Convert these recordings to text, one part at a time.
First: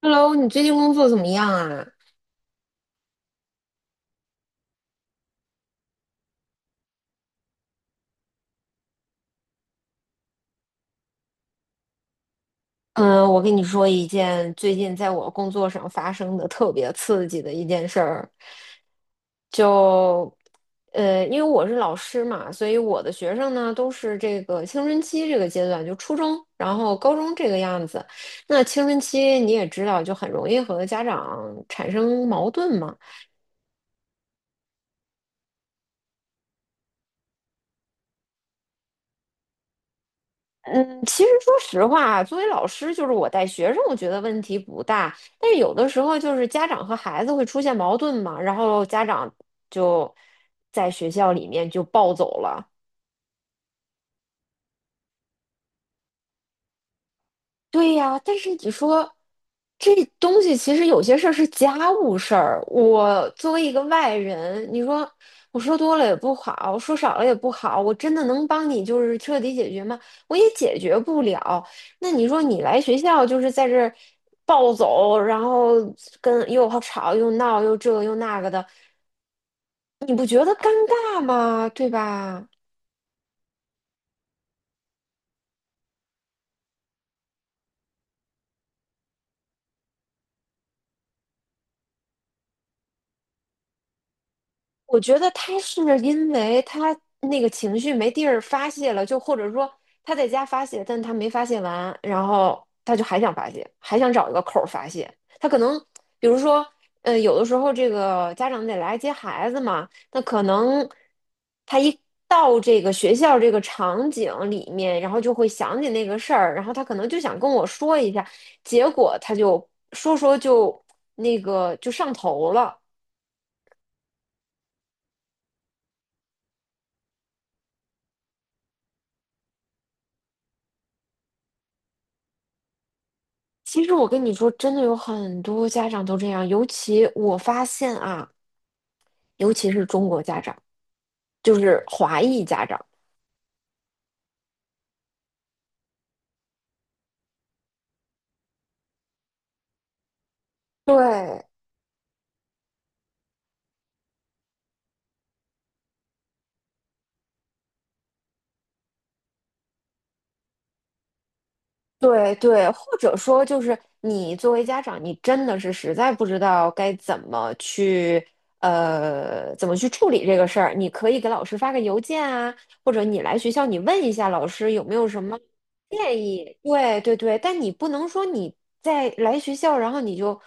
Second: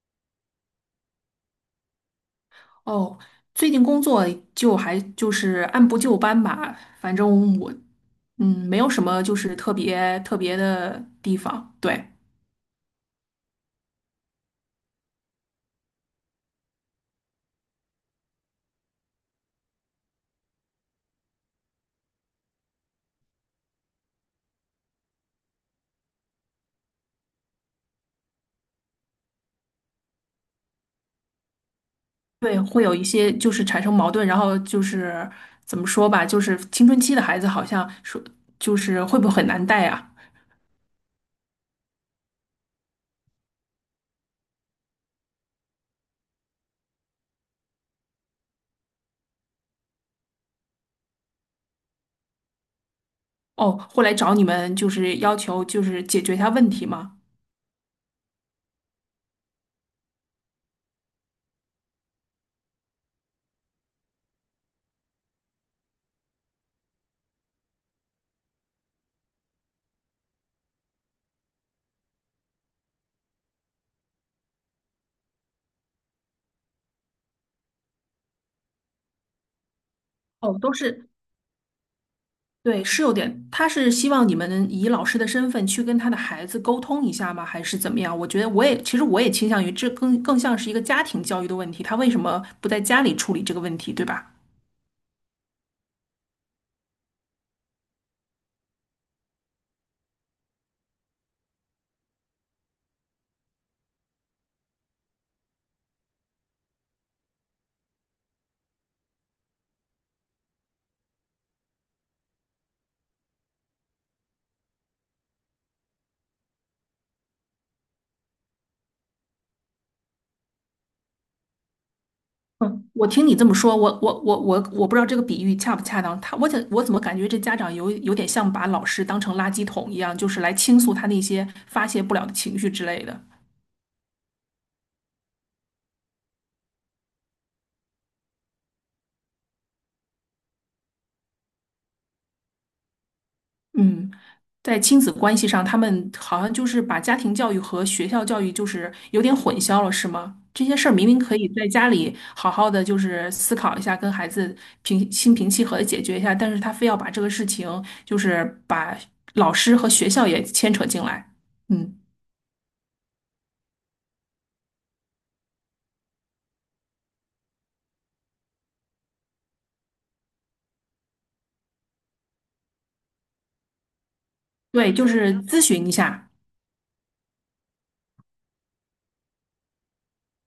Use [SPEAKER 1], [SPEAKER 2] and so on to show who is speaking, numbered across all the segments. [SPEAKER 1] Hello，你最近工作怎么样啊？
[SPEAKER 2] 哦，最近工作就是按部就班吧，反正我没有什么就是特别的地方，对
[SPEAKER 1] 嗯，我跟你说一件最近在我工作上发生的特别刺激的一件事儿，就因为我是老师嘛，所以我的学生呢都是这个青春期这个阶段，就初中，然后高中这个样子。那青春期你也知道，就很容易和家长产生矛
[SPEAKER 2] 对，
[SPEAKER 1] 盾
[SPEAKER 2] 会有
[SPEAKER 1] 嘛。
[SPEAKER 2] 一些就是产生矛盾，然后就是怎么说吧，就是青春期的孩子好像说就是会不会很难带啊？
[SPEAKER 1] 嗯，其实说实话，作为老师，就是我带学生，我觉得问题不大。但是有的时候，就是家长和孩子会出现矛盾嘛，然后家长就在学校里面就暴走了，
[SPEAKER 2] 哦，会来找你们就是要求就是解决一下问题吗？
[SPEAKER 1] 对呀，但是你说这东西其实有些事儿是家务事儿，我作为一个外人，你说我说多了也不好，说少了也不好，我真的能帮你就是彻底解决吗？我也解决不了。那你说你来学校就是在这儿暴走，然后跟又吵又闹又这又那个的，你不觉得
[SPEAKER 2] 哦，
[SPEAKER 1] 尴
[SPEAKER 2] 都是
[SPEAKER 1] 尬吗？对吧？
[SPEAKER 2] 对，是有点，他是希望你们以老师的身份去跟他的孩子沟通一下吗？还是怎么样？我觉得我也，其实我也倾向于这更像是一个家庭教育的问题，他为什么不在家里处理这个问题，对吧？
[SPEAKER 1] 我觉得他是因为他那个情绪没地儿发泄了，就或者说他在家发泄，但他没发泄完，然后他就还想发泄，还想找一个口儿发泄。他可能，比如说，有的时候这个家长得来接孩子嘛，那可能他一到这个学校这个场景里面，然后就会想起那个事儿，然后他可能就想跟我说一下，结果他就说说就那个就上头了。
[SPEAKER 2] 嗯，我听你这么说，我不知道这个比喻恰不恰当。他我怎我怎么感觉这家长有点像把老师当成垃圾桶一样，就是来倾诉他那些发泄不了的情绪之类的。
[SPEAKER 1] 其实我跟你说，真的有很多家长都这样，尤其我发现啊，尤其是中国家长，就是华裔家长，
[SPEAKER 2] 嗯，在亲子关系上，他们好像就是把家庭教育和学校教育就是有点混淆了，是吗？这些事儿明明可
[SPEAKER 1] 对，
[SPEAKER 2] 以在家里好好的就是思考一下，跟孩子平心平气和的解决一下，但是他非要把这个事情就是把老师和学校也牵扯进来。嗯，
[SPEAKER 1] 对对，或者说就是你作为家长，你真的是实在不知道该怎么去怎么去处理这个事儿，你可以给老师发个邮件啊，或者你来学校你问一下老师有
[SPEAKER 2] 对，
[SPEAKER 1] 没有
[SPEAKER 2] 就
[SPEAKER 1] 什
[SPEAKER 2] 是
[SPEAKER 1] 么
[SPEAKER 2] 咨询一
[SPEAKER 1] 建
[SPEAKER 2] 下。
[SPEAKER 1] 议。对对对，但你不能说你在来学校，然后你就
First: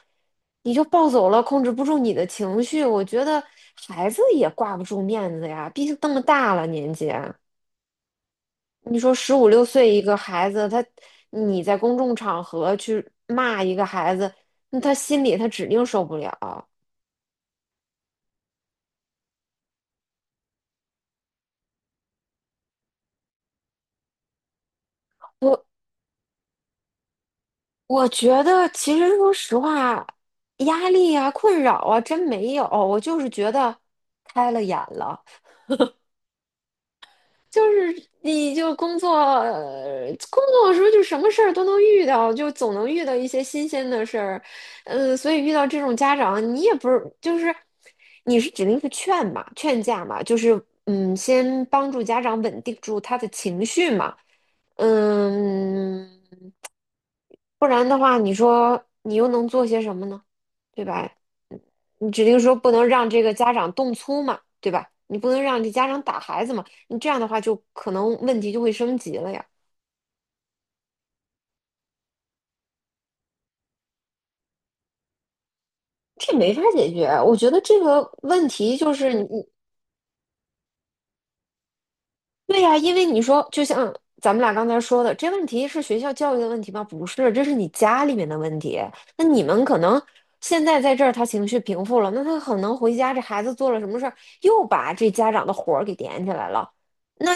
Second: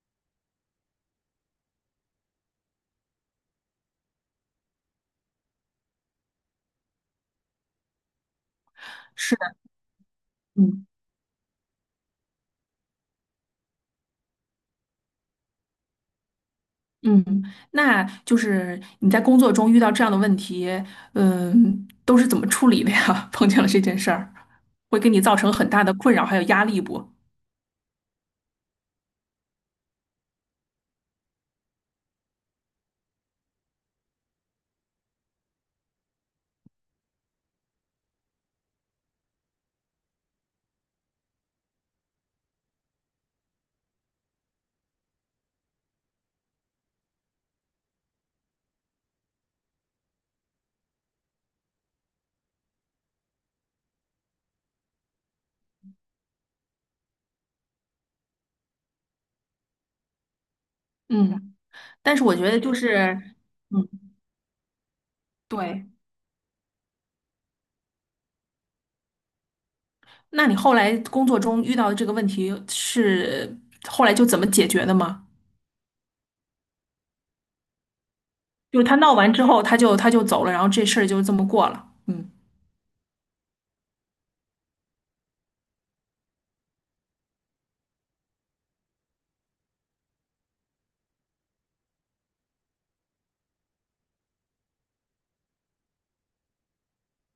[SPEAKER 1] 你就暴走了，控制不住你的情绪。我觉得孩子也挂不住面子呀，毕竟这么大了年纪啊。你说十
[SPEAKER 2] 是
[SPEAKER 1] 五
[SPEAKER 2] 的，
[SPEAKER 1] 六岁一个孩子，他
[SPEAKER 2] 嗯。
[SPEAKER 1] 你在公众场合去骂一个孩子，那他心里他指定受不了。
[SPEAKER 2] 嗯，那就是你在工作中遇到这样的问题，嗯，都是怎么处理的呀？碰见了这件事儿，会给你造成
[SPEAKER 1] 我
[SPEAKER 2] 很大的困扰还有压力不？
[SPEAKER 1] 我觉得其实说实话，压力啊、困扰啊，真没有。我就是觉得开了眼了。就是你就工作，工作的时候就什么事儿都能遇到，就总能遇到一些新鲜的事儿，嗯，所以遇到这种家长，你也不是就是你是指定是劝嘛，劝架嘛，就是嗯，先帮助家长稳定住他的情绪嘛，嗯，不然的话，你说你又能做些什么呢？对吧？
[SPEAKER 2] 嗯，
[SPEAKER 1] 你
[SPEAKER 2] 但是
[SPEAKER 1] 指
[SPEAKER 2] 我
[SPEAKER 1] 定
[SPEAKER 2] 觉
[SPEAKER 1] 说
[SPEAKER 2] 得
[SPEAKER 1] 不
[SPEAKER 2] 就
[SPEAKER 1] 能让
[SPEAKER 2] 是，
[SPEAKER 1] 这个家长
[SPEAKER 2] 嗯，
[SPEAKER 1] 动粗嘛，对吧？你不能让这
[SPEAKER 2] 对。
[SPEAKER 1] 家长打孩子嘛，你这样的话就可能问题就会升级了呀。
[SPEAKER 2] 那你后来工作中遇到的这个问题是后来就怎么解决的吗？
[SPEAKER 1] 这没法解决。我觉得这个问题
[SPEAKER 2] 就是
[SPEAKER 1] 就
[SPEAKER 2] 他
[SPEAKER 1] 是
[SPEAKER 2] 闹完之
[SPEAKER 1] 你
[SPEAKER 2] 后，他就走了，然后这事儿就这么过了。嗯
[SPEAKER 1] 对呀，因为你说，就像咱们俩刚才说的，这问题是学校教育的问题吗？不是，这是你家里面的问题。那你们可能现在在这儿，他情绪平复了，那他可能回家，这孩子做了什么事儿，又把这家长的火儿给点起来了，那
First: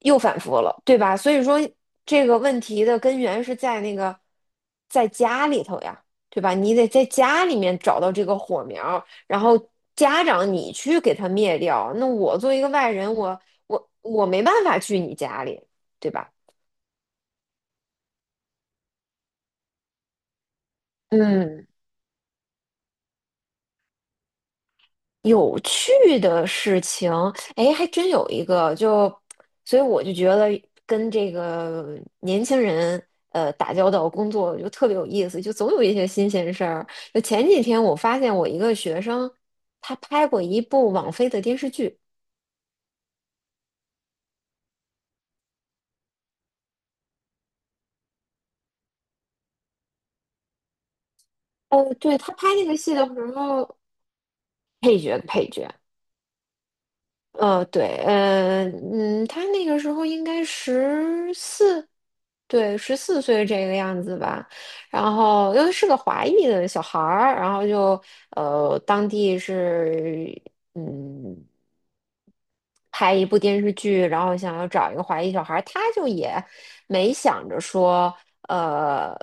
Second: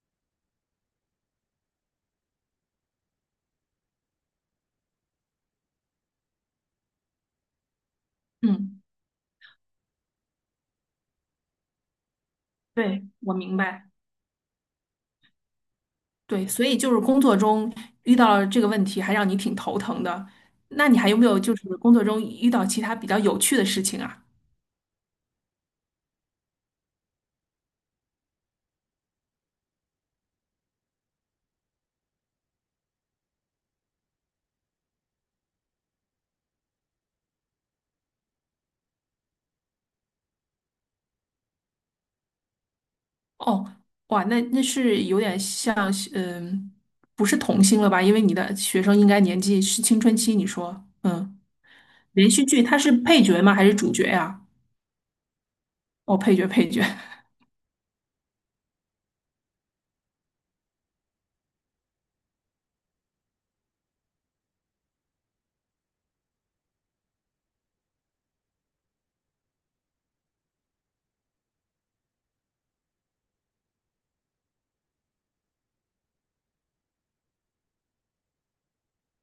[SPEAKER 1] 又反复了，对吧？所以说，这个问题的根源是在那个在家里头呀，对吧？你得在家里面找到这个火
[SPEAKER 2] 嗯，
[SPEAKER 1] 苗儿然后家长你去给他灭掉。那我作为一个外
[SPEAKER 2] 对，
[SPEAKER 1] 人，
[SPEAKER 2] 我
[SPEAKER 1] 我
[SPEAKER 2] 明白。
[SPEAKER 1] 我我没办法去你家里，对吧？
[SPEAKER 2] 对，所以就是工作中遇到了这个问题，还让你挺头疼的。那你还有没有就
[SPEAKER 1] 嗯，
[SPEAKER 2] 是工作中遇到其他比较有趣的事情啊？
[SPEAKER 1] 有趣的事情，哎，还真有一个，就，所以我就觉得跟这个年轻人，打交道工作就特别有意思，就总有一些新鲜事儿。就前几天我发现我一个学生，他拍过一部网飞的电视剧，
[SPEAKER 2] 哦，哇，那是有点像是，嗯，不是童星了吧？因为你的学生应该年纪是青春期，你说，嗯，
[SPEAKER 1] 哦，对，
[SPEAKER 2] 连
[SPEAKER 1] 他
[SPEAKER 2] 续
[SPEAKER 1] 拍
[SPEAKER 2] 剧
[SPEAKER 1] 那个
[SPEAKER 2] 它是
[SPEAKER 1] 戏的
[SPEAKER 2] 配
[SPEAKER 1] 时
[SPEAKER 2] 角吗？还是
[SPEAKER 1] 候，
[SPEAKER 2] 主角呀？
[SPEAKER 1] 配角。
[SPEAKER 2] 哦，配角，配角，
[SPEAKER 1] 呃，对，嗯他那个时候应该十四，对，14岁这个样子吧。然后因为是个华裔的小孩儿，然后当地是，嗯。拍一部电视剧，然后想要找一个华裔小孩儿，他就也没想着说，呃，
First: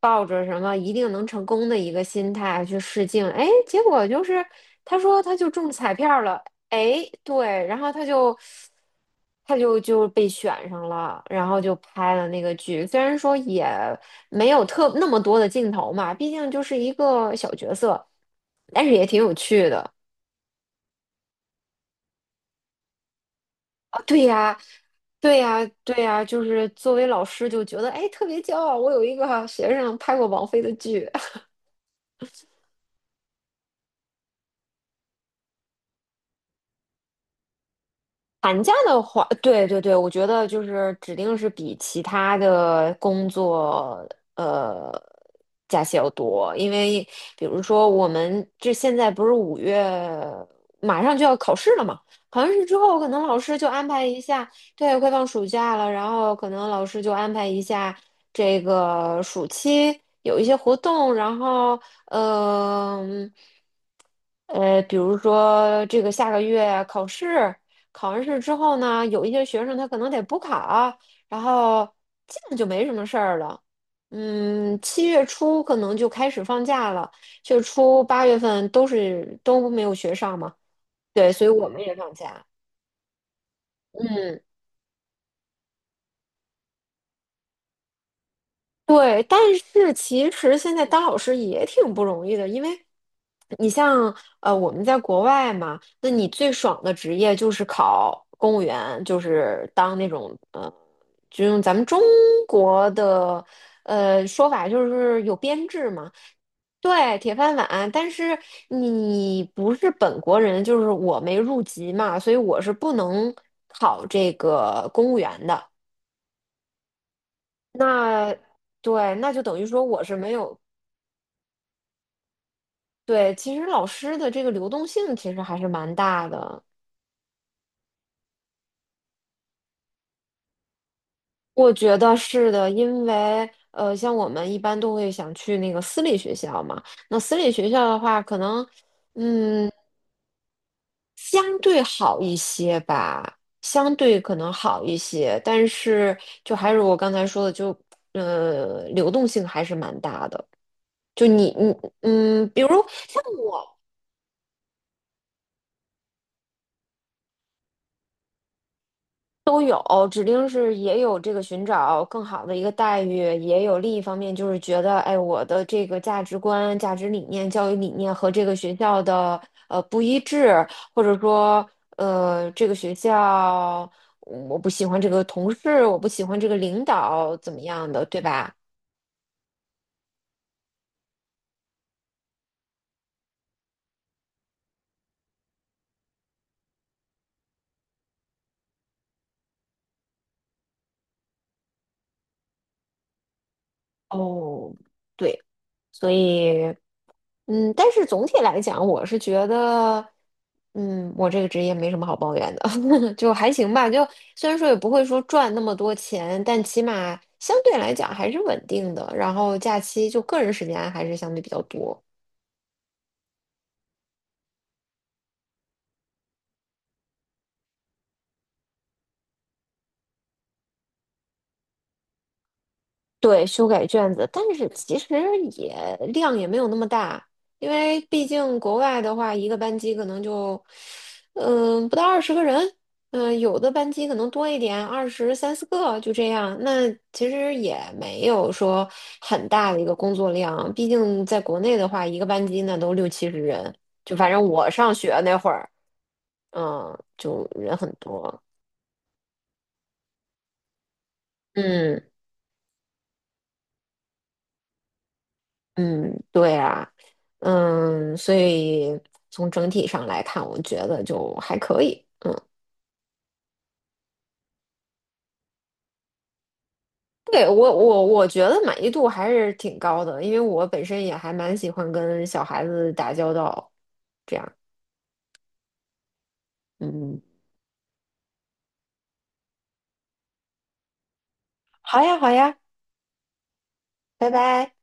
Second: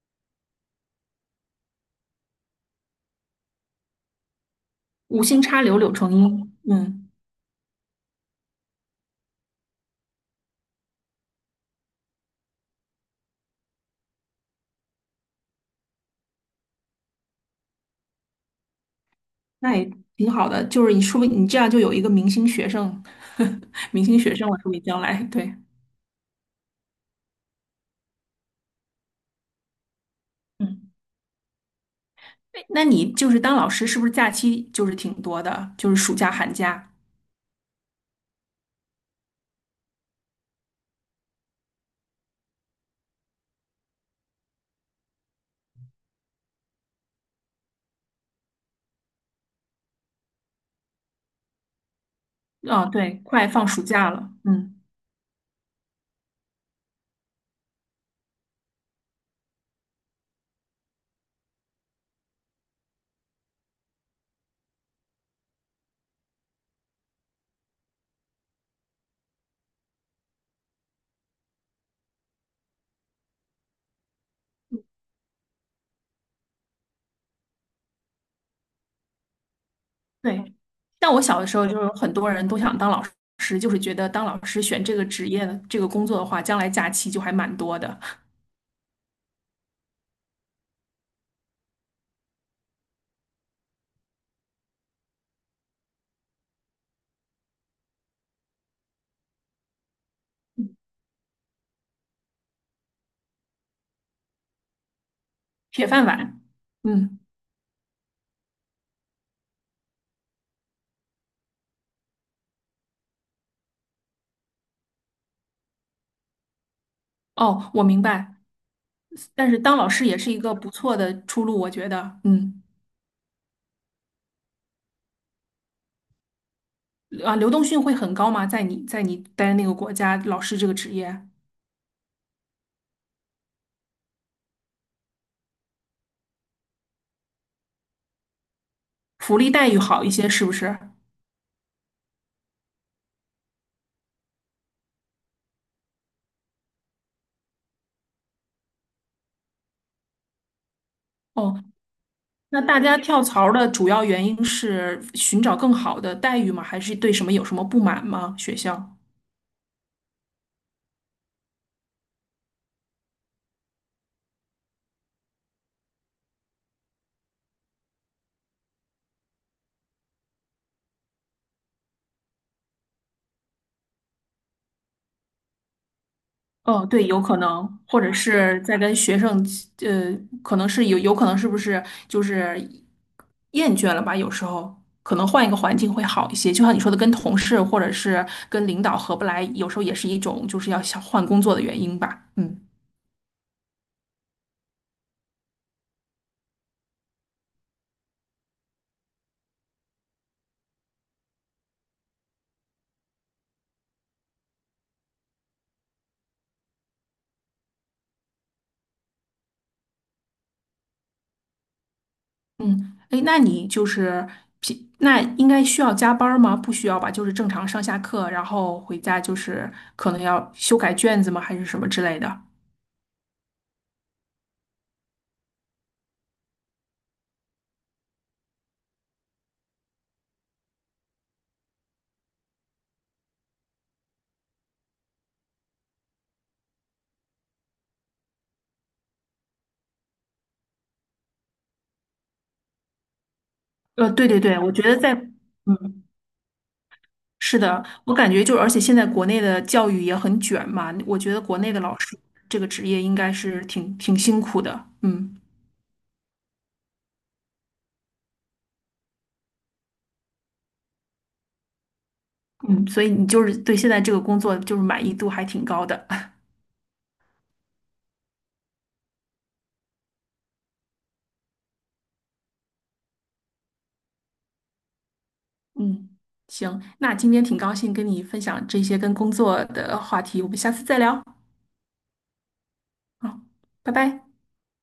[SPEAKER 1] 抱着什么一定能成功的一个心态去试镜，哎，结果就是他说
[SPEAKER 2] 无
[SPEAKER 1] 他
[SPEAKER 2] 心
[SPEAKER 1] 就
[SPEAKER 2] 插
[SPEAKER 1] 中
[SPEAKER 2] 柳柳
[SPEAKER 1] 彩
[SPEAKER 2] 成
[SPEAKER 1] 票了，
[SPEAKER 2] 荫，
[SPEAKER 1] 哎，
[SPEAKER 2] 嗯，
[SPEAKER 1] 对，然后他就被选上了，然后就拍了那个剧，虽然说也没有特那么多的镜头嘛，毕竟就是一个小角色，但是也挺有趣
[SPEAKER 2] 那也
[SPEAKER 1] 的。
[SPEAKER 2] 挺好的。就是你说不定你这样就有一个明星学生，
[SPEAKER 1] 啊，
[SPEAKER 2] 明星
[SPEAKER 1] 对
[SPEAKER 2] 学生了，
[SPEAKER 1] 呀，
[SPEAKER 2] 说不定将来
[SPEAKER 1] 对
[SPEAKER 2] 对。
[SPEAKER 1] 呀，对呀，就是作为老师就觉得，哎，特别骄傲，我有一个学生拍过王菲的
[SPEAKER 2] 嗯。
[SPEAKER 1] 剧。
[SPEAKER 2] 那你就是当老师，是不是假期就是挺多的？就是暑假、寒假。
[SPEAKER 1] 寒假的话，对对对，我觉得就是指定是比其他的工作呃假期要多，因为比如说我们这现在不是5月马上就要考试了嘛，考完试之
[SPEAKER 2] 啊，
[SPEAKER 1] 后可
[SPEAKER 2] 对，
[SPEAKER 1] 能老
[SPEAKER 2] 快
[SPEAKER 1] 师就
[SPEAKER 2] 放暑
[SPEAKER 1] 安排
[SPEAKER 2] 假
[SPEAKER 1] 一
[SPEAKER 2] 了。
[SPEAKER 1] 下，
[SPEAKER 2] 嗯，
[SPEAKER 1] 对，快放暑假了，然后可能老师就安排一下这个暑期有一些活动，然后呃嗯。比如说这个下个月考试，考完试之后呢，有一些学生他可能得补考啊，然后基本就没什么事儿了。嗯，七月初可能就开始放假了，七月初8月份都没有学上嘛，
[SPEAKER 2] 对。但我
[SPEAKER 1] 对，
[SPEAKER 2] 小
[SPEAKER 1] 所
[SPEAKER 2] 的
[SPEAKER 1] 以
[SPEAKER 2] 时候，
[SPEAKER 1] 我
[SPEAKER 2] 就
[SPEAKER 1] 们
[SPEAKER 2] 是有
[SPEAKER 1] 也
[SPEAKER 2] 很
[SPEAKER 1] 放
[SPEAKER 2] 多
[SPEAKER 1] 假。
[SPEAKER 2] 人都想当老师，就是觉得当
[SPEAKER 1] 嗯。
[SPEAKER 2] 老师选这个职业的这个工作的话，将来假期就还蛮多的，
[SPEAKER 1] 对，但是其实现在当老师也挺不容易的，因为你像我们在国外嘛，那你最爽的职业就是考公务员，就是当那种就用咱们中国的说法就是有编
[SPEAKER 2] 铁
[SPEAKER 1] 制
[SPEAKER 2] 饭
[SPEAKER 1] 嘛，
[SPEAKER 2] 碗。
[SPEAKER 1] 对，
[SPEAKER 2] 嗯，
[SPEAKER 1] 铁饭碗。但是你不是本国人，就是我没入籍嘛，所以我是不能考这个公务员的。
[SPEAKER 2] 哦，我明白。
[SPEAKER 1] 那对，那就
[SPEAKER 2] 但
[SPEAKER 1] 等
[SPEAKER 2] 是
[SPEAKER 1] 于
[SPEAKER 2] 当
[SPEAKER 1] 说
[SPEAKER 2] 老
[SPEAKER 1] 我
[SPEAKER 2] 师
[SPEAKER 1] 是
[SPEAKER 2] 也
[SPEAKER 1] 没
[SPEAKER 2] 是一个
[SPEAKER 1] 有
[SPEAKER 2] 不错的出路，我觉得。嗯，
[SPEAKER 1] 对，其实老师的这个流动性其实还是蛮大的，
[SPEAKER 2] 啊，流动性会很高吗？在你待的那个国家，老师这个职业，
[SPEAKER 1] 我觉得是的，因为像我们一般都会想去那个私立学校嘛，那私立学校的话，可能
[SPEAKER 2] 福利待
[SPEAKER 1] 嗯
[SPEAKER 2] 遇好一些，是不是？
[SPEAKER 1] 相对好一些吧，相对可能好一些，但是就还是我刚才说的，就流动性还是蛮大的。就你
[SPEAKER 2] 哦，
[SPEAKER 1] 你嗯，比
[SPEAKER 2] 那
[SPEAKER 1] 如
[SPEAKER 2] 大家跳槽的主要原因是寻找更好的待遇吗？还是对什么有什么不满吗？学校？
[SPEAKER 1] 都有，指定是也有这个寻找更好的一个待遇，也有另一方面就是觉得，哎，我的这个价值观、价值理念、教育理念和这个学校的不一致，或者说这个学校我不喜欢这个同事，我不喜欢这个领
[SPEAKER 2] 哦，对，有
[SPEAKER 1] 导
[SPEAKER 2] 可
[SPEAKER 1] 怎么
[SPEAKER 2] 能，
[SPEAKER 1] 样
[SPEAKER 2] 或
[SPEAKER 1] 的，
[SPEAKER 2] 者
[SPEAKER 1] 对吧？
[SPEAKER 2] 是在跟学生，呃，可能是有，有可能是不是就是厌倦了吧？有时候可能换一个环境会好一些。就像你说的，跟同事或者是跟领导合不来，有时候也是一种就是要想换工作的原因吧。嗯。
[SPEAKER 1] 哦，对，所以。嗯，但是总体来讲，我是觉得，嗯，我这个职业没什么好抱怨的，就还行吧。就虽然说也不会说赚那么多钱，但起码相对来讲还是稳定的。然后假期就个人时间还是相对比较多。
[SPEAKER 2] 嗯，哎，那你就是平，那应该需要加班儿吗？不需要吧，就是正常上下课，然后回家就是可能要修改卷子吗？还是什么之类的？
[SPEAKER 1] 对，修改卷子，但是其实也量也没有那么大，因为毕竟国外的话，一个班级可能就，嗯、不到20个人，嗯、有的班级可能多一点，二十三四个就这样。那其实也没有说很大的一个工作量，毕竟在国内的话，一个班级那都六七十人，就
[SPEAKER 2] 对
[SPEAKER 1] 反
[SPEAKER 2] 对
[SPEAKER 1] 正
[SPEAKER 2] 对，
[SPEAKER 1] 我
[SPEAKER 2] 我觉
[SPEAKER 1] 上
[SPEAKER 2] 得在，
[SPEAKER 1] 学那会儿，
[SPEAKER 2] 嗯，
[SPEAKER 1] 嗯，就
[SPEAKER 2] 是
[SPEAKER 1] 人
[SPEAKER 2] 的，
[SPEAKER 1] 很
[SPEAKER 2] 我感觉
[SPEAKER 1] 多，
[SPEAKER 2] 就而且现在国内的教育也很卷嘛，我觉得国内的老
[SPEAKER 1] 嗯。
[SPEAKER 2] 师这个职业应该是挺辛苦的，嗯
[SPEAKER 1] 嗯，对啊，嗯，所以从整体上来看，我觉得就还可以。嗯，
[SPEAKER 2] 嗯，所以你就是对现在这个工作就是满意度还挺高的，
[SPEAKER 1] 对，我觉得满意度还是挺高的，因为我本身也还蛮喜欢跟小孩子打交道，这样。
[SPEAKER 2] 嗯，行，那
[SPEAKER 1] 嗯，
[SPEAKER 2] 今天挺高兴跟你分享这些跟工作的话题，我们下次再聊。
[SPEAKER 1] 好呀，好呀，
[SPEAKER 2] 好，拜拜。
[SPEAKER 1] 拜拜。